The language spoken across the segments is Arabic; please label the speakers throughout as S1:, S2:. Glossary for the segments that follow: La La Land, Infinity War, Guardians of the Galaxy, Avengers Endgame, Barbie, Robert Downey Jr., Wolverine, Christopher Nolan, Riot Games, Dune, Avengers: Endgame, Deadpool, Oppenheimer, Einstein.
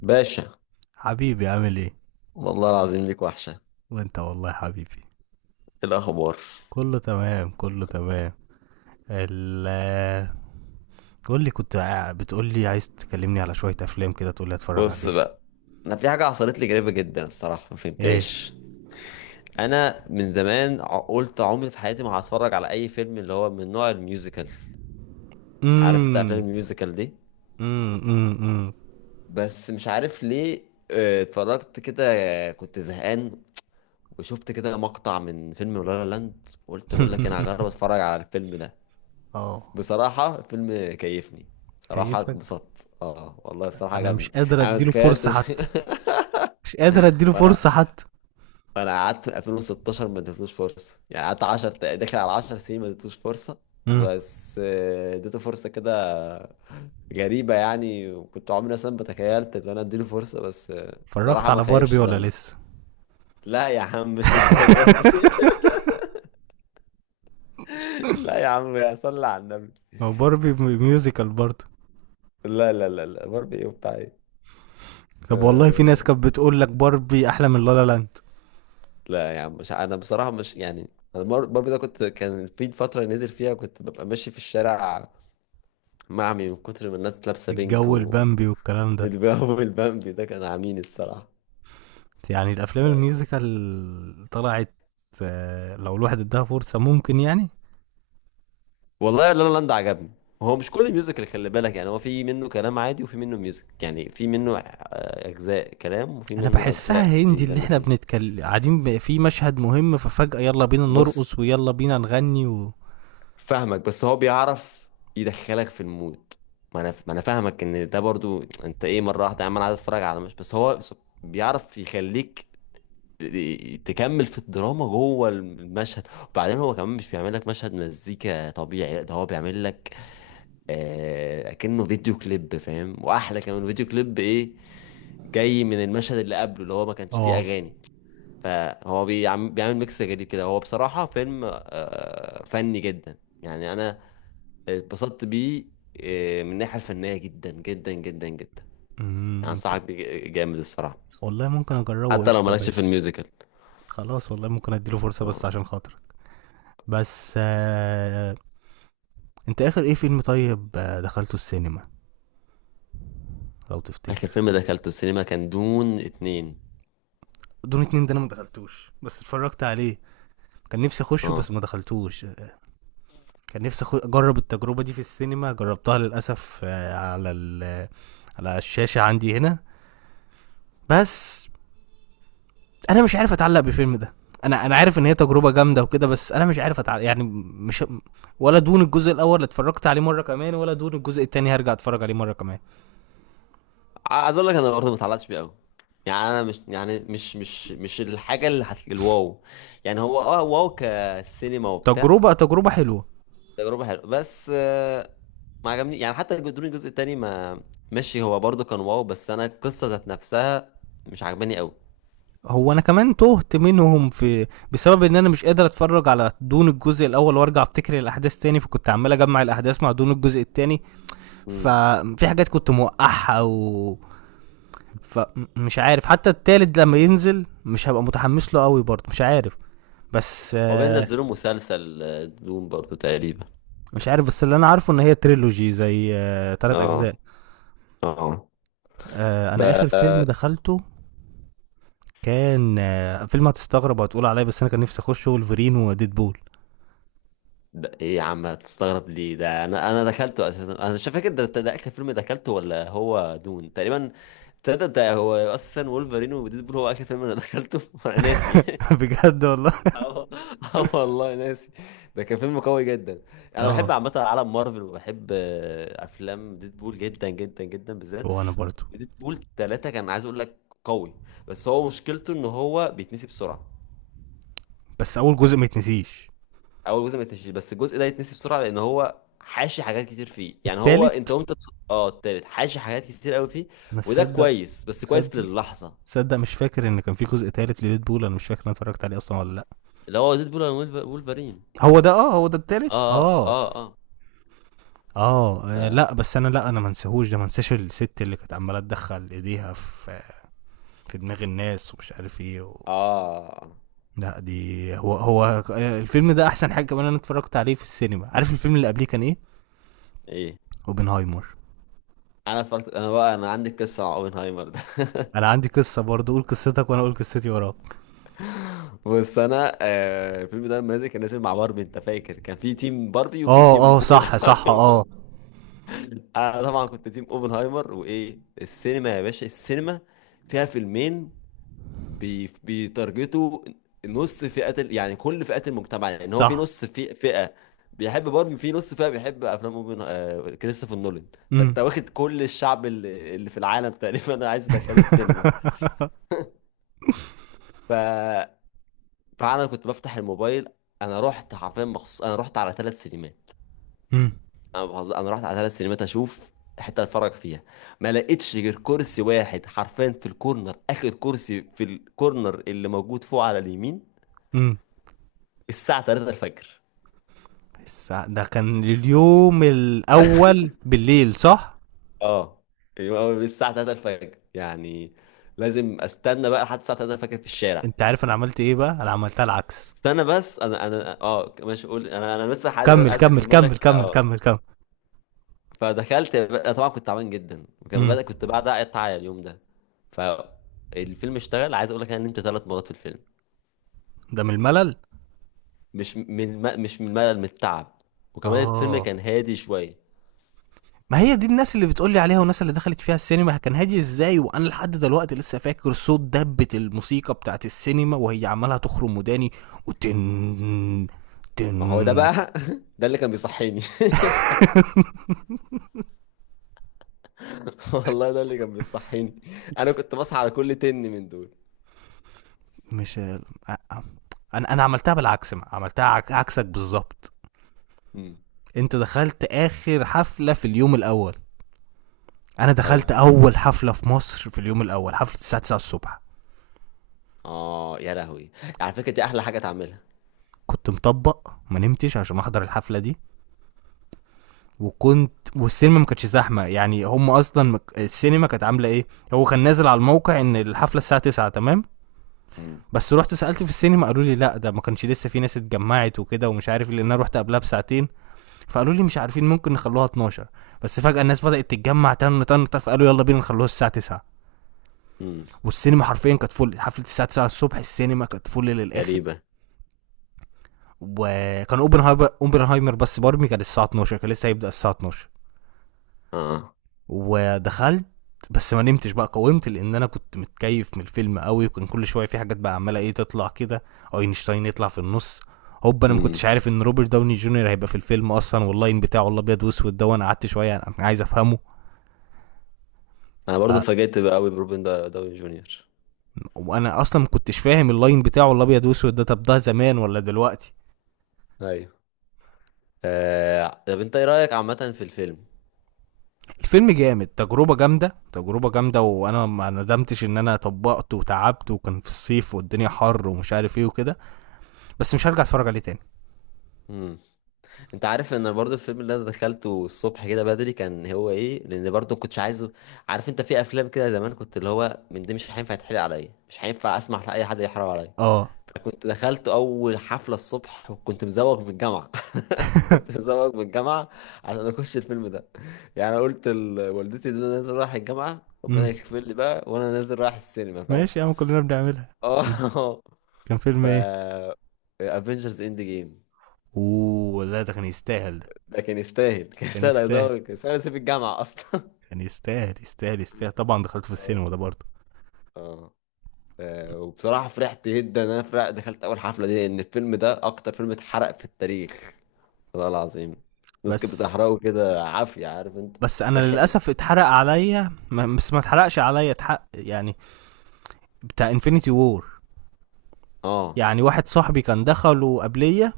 S1: باشا.
S2: حبيبي، عامل ايه؟
S1: والله العظيم ليك وحشة. إيه
S2: وانت والله حبيبي.
S1: الأخبار؟
S2: كله تمام، كله تمام. ال قول لي، كنت بتقول لي عايز تكلمني على شوية افلام كده تقول لي اتفرج
S1: بص
S2: عليها.
S1: بقى، أنا في حاجة حصلت لي غريبة جدا الصراحة ما
S2: ايه؟
S1: فهمتهاش. أنا من زمان قلت عمري في حياتي ما هتفرج على أي فيلم اللي هو من نوع الميوزيكال. عارف أنت أفلام
S2: امم
S1: الميوزيكال دي؟
S2: امم امم
S1: بس مش عارف ليه. اتفرجت كده. كنت زهقان، وشفت كده مقطع من فيلم لا لا لاند، وقلت بقول لك أنا هجرب أتفرج على الفيلم ده.
S2: اه.
S1: بصراحة الفيلم كيفني، بصراحة
S2: كيفك؟
S1: اتبسطت، اه والله بصراحة
S2: انا
S1: عجبني.
S2: مش قادر
S1: انا ما
S2: اديله فرصة
S1: تخيلتش.
S2: حتى، مش قادر اديله
S1: فانا
S2: فرصة حتى.
S1: فانا قعدت من 2016 ما اديتلوش فرصة، يعني قعدت 10 داخل على 10 سنين ما اديتلوش فرصة.
S2: امم
S1: بس اديته فرصة كده. غريبة يعني، وكنت عمري اصلا ما تخيلت ان انا اديله فرصة، بس
S2: اتفرجت
S1: بصراحة ما
S2: على باربي
S1: خيبش
S2: ولا
S1: ظني.
S2: لسه؟
S1: لا يا عم، مش للدرجة دي. لا يا عم، يا صلي على النبي.
S2: هو باربي ميوزيكال برضه؟
S1: لا، لا، لا، لا، باربي ايه وبتاع ايه؟
S2: طب والله في ناس
S1: آه.
S2: كانت بتقول لك باربي احلى من لا لا لاند.
S1: لا يا عم، مش انا بصراحه، مش يعني. انا برضه ده كنت، كان في فتره نزل فيها كنت ببقى ماشي في الشارع، معمي من كتر ما الناس لابسه بينك
S2: الجو
S1: والباو.
S2: البامبي والكلام ده.
S1: والبامبي ده كان عامين الصراحه.
S2: يعني الافلام الميوزيكال طلعت، لو الواحد اداها فرصه ممكن يعني.
S1: والله لا لا لاند عجبني. هو مش كل الميوزك، اللي خلي بالك يعني هو في منه كلام عادي وفي منه ميوزك، يعني في منه اجزاء كلام وفي
S2: انا
S1: منه
S2: بحسها
S1: اجزاء
S2: هندي، اللي
S1: بيتغنوا
S2: احنا
S1: فيها.
S2: بنتكلم قاعدين في مشهد مهم ففجاه يلا بينا نرقص
S1: بص،
S2: ويلا بينا نغني
S1: فاهمك بس هو بيعرف يدخلك في المود. ما انا فاهمك ان ده برضو، انت ايه مره واحده يا عم، انا عايز اتفرج على، مش بس هو بيعرف يخليك تكمل في الدراما جوه المشهد. وبعدين هو كمان مش بيعمل لك مشهد مزيكا طبيعي، لا ده هو بيعمل لك اكنه فيديو كليب، فاهم؟ واحلى كمان، فيديو كليب ايه جاي من المشهد اللي قبله اللي هو ما كانش فيه
S2: اه.
S1: اغاني. فهو بيعمل ميكس غريب كده، هو بصراحه فيلم فني جدا. يعني انا اتبسطت بيه من الناحية الفنية جدا جدا جدا جدا. يعني
S2: أمم،
S1: أنصحك بيه جامد الصراحة.
S2: والله ممكن اجربه،
S1: حتى لو
S2: قشطه
S1: مالكش في
S2: ماشي.
S1: الميوزيكال.
S2: خلاص والله ممكن اديله فرصه
S1: اه.
S2: بس عشان خاطرك. بس انت اخر ايه فيلم طيب دخلته السينما؟ لو
S1: آخر
S2: تفتكر.
S1: فيلم دخلته السينما كان دون اتنين.
S2: دون اتنين ده انا ما دخلتوش بس اتفرجت عليه. كان نفسي اخشه
S1: اه.
S2: بس ما دخلتوش. كان نفسي اجرب التجربه دي في السينما، جربتها للاسف على على الشاشه عندي هنا. بس انا مش عارف اتعلق بالفيلم ده. انا عارف ان هي تجربه جامده وكده، بس انا مش عارف اتعلق، يعني مش. ولا دون الجزء الاول اللي اتفرجت عليه مره كمان، ولا دون الجزء التاني هرجع اتفرج عليه مره كمان.
S1: عايز أقول لك أنا برضه متعلقتش بيه أوي. يعني أنا مش، يعني مش الحاجة اللي الواو. يعني هو واو كسينما وبتاع.
S2: تجربه، تجربه حلوه.
S1: تجربة حلوة، بس ما عجبني يعني حتى دون الجزء التاني، ما، ماشي. هو برضه كان واو، بس أنا القصة ذات نفسها مش عجباني
S2: هو انا كمان تهت منهم، في بسبب ان انا مش قادر اتفرج على دون الجزء الاول وارجع افتكر الاحداث تاني، فكنت عمال اجمع الاحداث مع دون الجزء التاني.
S1: أوي.
S2: ففي حاجات كنت موقعها. و... فمش عارف حتى التالت لما ينزل مش هبقى متحمس له قوي برضه، مش عارف. بس
S1: عقبال
S2: آه،
S1: نزلوا مسلسل دوم برضو تقريبا.
S2: مش عارف، بس اللي انا عارفه ان هي تريلوجي زي تلات اجزاء.
S1: اه. اه.
S2: انا اخر فيلم
S1: ب...
S2: دخلته كان فيلم هتستغرب وهتقول عليا، بس انا كان نفسي اخشه، ولفرين وديدبول.
S1: ده ايه يا عم، هتستغرب ليه؟ ده انا دخلته اساسا، انا مش فاكر ده اخر فيلم دخلته ولا هو دون تقريبا. ده هو اساسا، وولفرين وديدبول هو اخر فيلم انا دخلته. وانا ناسي.
S2: بجد والله.
S1: اه. والله ناسي. ده كان فيلم قوي جدا. انا بحب
S2: اه.
S1: عامه عالم مارفل، وبحب افلام ديدبول جدا جدا جدا بالذات.
S2: وانا برضه.
S1: ديدبول ثلاثة كان عايز اقول لك، قوي. بس هو مشكلته ان هو بيتنسي بسرعة.
S2: بس اول جزء ما يتنسيش.
S1: اول جزء ما يتنسيش، بس الجزء ده يتنسي بسرعة، لان هو حاشي حاجات كتير فيه. يعني هو،
S2: التالت.
S1: انت وانت التالت حاشي حاجات كتير قوي فيه.
S2: انا
S1: وده
S2: تصدق؟
S1: كويس، بس كويس
S2: تصدق.
S1: للحظة.
S2: تصدق مش فاكر ان كان في جزء تالت لديدبول. انا مش فاكر انا اتفرجت عليه اصلا ولا لا.
S1: اللي هو ديدبول اند وولفرين.
S2: هو ده، اه، هو ده
S1: اه،
S2: التالت،
S1: اه،
S2: اه.
S1: اه،
S2: اه،
S1: اه.
S2: لا بس انا، لا انا ما انساهوش ده، ما انساش الست اللي كانت عماله تدخل ايديها في في دماغ الناس ومش عارف ايه. و...
S1: آه.
S2: لا دي هو، الفيلم ده احسن حاجه. كمان انا اتفرجت عليه في السينما، عارف الفيلم اللي قبليه كان ايه؟
S1: ايه؟
S2: اوبنهايمر.
S1: انا بقى، انا عندي قصة مع اوبنهايمر ده.
S2: انا عندي قصه برضه، قول قصتك وانا اقول قصتي وراك.
S1: بس انا الفيلم ده لما نزل كان نازل مع باربي، انت فاكر كان في تيم باربي وفي
S2: اه،
S1: تيم
S2: اه، صح، صح، اه.
S1: اوبنهايمر؟ انا طبعا كنت تيم اوبنهايمر. وايه السينما يا باشا، السينما فيها فيلمين بيتارجتوا نص فئة يعني كل فئات المجتمع. يعني هو في
S2: صح.
S1: نص، في فئة بيحب باربي، في نص فئة بيحب افلام اوبن آه، كريستوفر نولان.
S2: امم
S1: فانت واخد كل الشعب اللي في العالم تقريبا، انا عايز ادخله السينما. ف فانا كنت بفتح الموبايل. انا رحت حرفيا مخصوص، انا رحت على ثلاث سينمات.
S2: امم
S1: انا بهزر، انا رحت على ثلاث سينمات اشوف حته اتفرج فيها. ما لقيتش غير كرسي واحد حرفيا في الكورنر، اخر كرسي في الكورنر اللي موجود فوق على اليمين.
S2: امم
S1: الساعه 3 الفجر.
S2: ده كان اليوم الاول بالليل، صح؟
S1: اه، يعني هو الساعه 3 الفجر يعني، لازم استنى بقى لحد الساعه 3 الفجر في الشارع.
S2: انت عارف انا عملت ايه بقى؟ انا عملتها العكس.
S1: استنى، بس انا، ماشي، قول. انا، لسه عايز،
S2: كمل، كمل،
S1: اكمل
S2: كمل،
S1: لك،
S2: كمل،
S1: اه.
S2: كمل، كمل.
S1: فدخلت بقى، طبعا كنت تعبان جدا، وكمان
S2: امم
S1: بدأ كنت بعد اقطع اليوم ده. فالفيلم اشتغل، عايز اقول لك ان انت ثلاث مرات في الفيلم.
S2: ده من الملل.
S1: مش من الملل، من التعب. وكمان الفيلم
S2: اه.
S1: كان هادي شوية.
S2: ما هي دي الناس اللي بتقول لي عليها، والناس اللي دخلت فيها السينما كان هادي ازاي، وانا لحد دلوقتي لسه فاكر صوت دبة الموسيقى بتاعت السينما وهي عمالة تخرم وداني. وتن،
S1: ما هو ده
S2: تن.
S1: بقى. ده اللي كان بيصحيني. والله ده اللي كان بيصحيني، انا كنت بصحى على كل تن من دول.
S2: مش ال- آه، آه. انا عملتها بالعكس. ما. عملتها عكسك بالظبط.
S1: امم.
S2: انت دخلت اخر حفلة في اليوم الاول. انا دخلت
S1: ايوه.
S2: اول حفلة في مصر في اليوم الاول، حفلة الساعة 9 الصبح.
S1: اه، يا لهوي، على فكرة دي احلى حاجة تعملها.
S2: كنت مطبق ما نمتش عشان احضر الحفله دي. وكنت، والسينما ما كانتش زحمه، يعني هم اصلا السينما كانت عامله ايه. هو كان نازل على الموقع ان الحفله الساعه 9 تمام.
S1: امم،
S2: بس رحت سالت في السينما قالوا لي لا، ده ما كانش لسه في ناس اتجمعت وكده ومش عارف إيه، لان انا رحت قبلها بساعتين. فقالوا لي مش عارفين، ممكن نخلوها 12. بس فجاه الناس بدات تتجمع، تن تن تن، فقالوا يلا بينا نخلوها الساعه 9.
S1: امم.
S2: والسينما حرفيا كانت فل، حفله الساعه 9 الصبح السينما كانت فل للاخر.
S1: غريبة.
S2: وكان اوبنهايمر، بس باربي كان الساعه 12، كان لسه هيبدا الساعه 12.
S1: اه.
S2: ودخلت. بس ما نمتش بقى، قاومت لان انا كنت متكيف من الفيلم قوي، وكان كل شويه في حاجات بقى عماله ايه تطلع كده. اينشتاين يطلع في النص. هوب، انا ما
S1: امم.
S2: كنتش عارف ان روبرت داوني جونيور هيبقى في الفيلم اصلا، واللاين بتاعه الابيض واسود ده، وانا قعدت شويه يعني انا عايز افهمه.
S1: انا
S2: ف...
S1: برضو اتفاجئت بقى قوي بروبن داوني جونيور.
S2: وانا اصلا ما كنتش فاهم اللاين بتاعه الابيض واسود ده، طب ده زمان ولا دلوقتي؟
S1: ايوه. طب انت ايه رأيك عامة في الفيلم؟
S2: الفيلم جامد، تجربه جامده، تجربه جامده، وانا ما ندمتش ان انا طبقته وتعبت وكان في الصيف والدنيا حر ومش عارف ايه وكده. بس مش هرجع اتفرج عليه تاني.
S1: انت عارف ان برضو الفيلم اللي انا دخلته الصبح كده بدري كان هو ايه؟ لان برضو ما كنتش عايزه. عارف انت في افلام كده زمان، كنت اللي هو من دي مش هينفع يتحرق عليا، مش هينفع اسمح لاي حد يحرق عليا.
S2: اه.
S1: فكنت دخلت اول حفلة الصبح، وكنت مزوغ من الجامعة. كنت مزوغ من الجامعة عشان اخش الفيلم ده. يعني انا قلت لوالدتي ان انا نازل رايح الجامعة، ربنا
S2: إمم.
S1: يغفر لي بقى، وانا نازل رايح السينما، فاهم.
S2: ماشي يا عم، كلّنا بنعملها.
S1: اه.
S2: كان فيلم
S1: ف
S2: إيه؟
S1: افنجرز اند جيم.
S2: أوه! لأ ده كان يستاهل ده،
S1: ده كان يستاهل، كان
S2: كان
S1: يستاهل
S2: يستاهل،
S1: هزار، كان يستاهل اسيب الجامعه اصلا.
S2: كان يستاهل، يستاهل، يستاهل. طبعًا دخلته في
S1: آه.
S2: السينما ده برضه.
S1: اه. وبصراحه فرحت جدا ان انا فرح دخلت اول حفله دي، لان الفيلم ده اكتر فيلم اتحرق في التاريخ. والله العظيم. الناس كانت
S2: بس
S1: بتحرقه كده عافيه، عارف انت.
S2: بس أنا للأسف
S1: رخامه.
S2: اتحرق عليّا. بس ما اتحرقش عليّا، اتحق يعني، بتاع Infinity War.
S1: اه.
S2: يعني واحد صاحبي كان دخله قبليّا،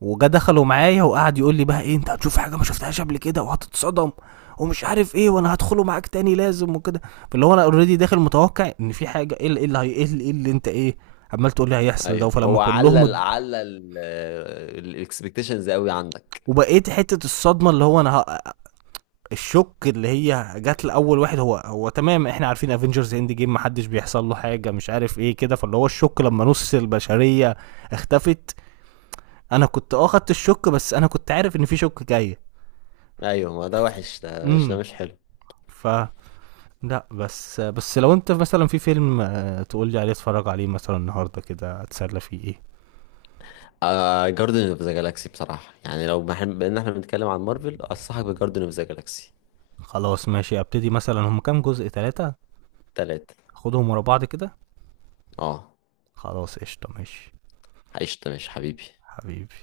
S2: وجا دخلوا معايا وقعد يقول لي بقى: ايه، انت هتشوف حاجه ما شفتهاش قبل كده، وهتتصدم ومش عارف ايه، وانا هدخله معاك تاني لازم وكده. فاللي هو انا اوريدي داخل متوقع ان في حاجه، إيه اللي هي، إيه اللي انت ايه، عمال تقول لي هيحصل ده؟
S1: ايوه،
S2: فلما
S1: هو
S2: كلهم
S1: علل علل الاكسبكتيشنز قوي عندك.
S2: وبقيت حته الصدمه، اللي هو انا الشك اللي هي جات لاول واحد هو، تمام احنا عارفين افنجرز اند جيم محدش بيحصل له حاجه مش عارف ايه كده. فاللي هو الشك لما نص البشريه اختفت، انا كنت خدت الشك بس انا كنت عارف ان في شك جاي.
S1: ايوه، ما ده وحش، ده مش ده
S2: امم
S1: مش حلو.
S2: ف لأ، بس لو أنت مثلًا في فيلم تقول لي عليه اتفرج عليه مثلًا النهارده كده أتسلى فيه إيه؟
S1: جاردن اوف ذا جالاكسي بصراحه، يعني لو بان احنا بنتكلم عن مارفل، انصحك بجاردن اوف ذا جالاكسي.
S2: خلاص ماشي أبتدي، مثلًا هُم كام جزء، 3؟
S1: تلاتة.
S2: آخدهم ورا بعض كده؟
S1: اه.
S2: خلاص قشطة، ماشي،
S1: عشت، ماشي حبيبي.
S2: حبيبي.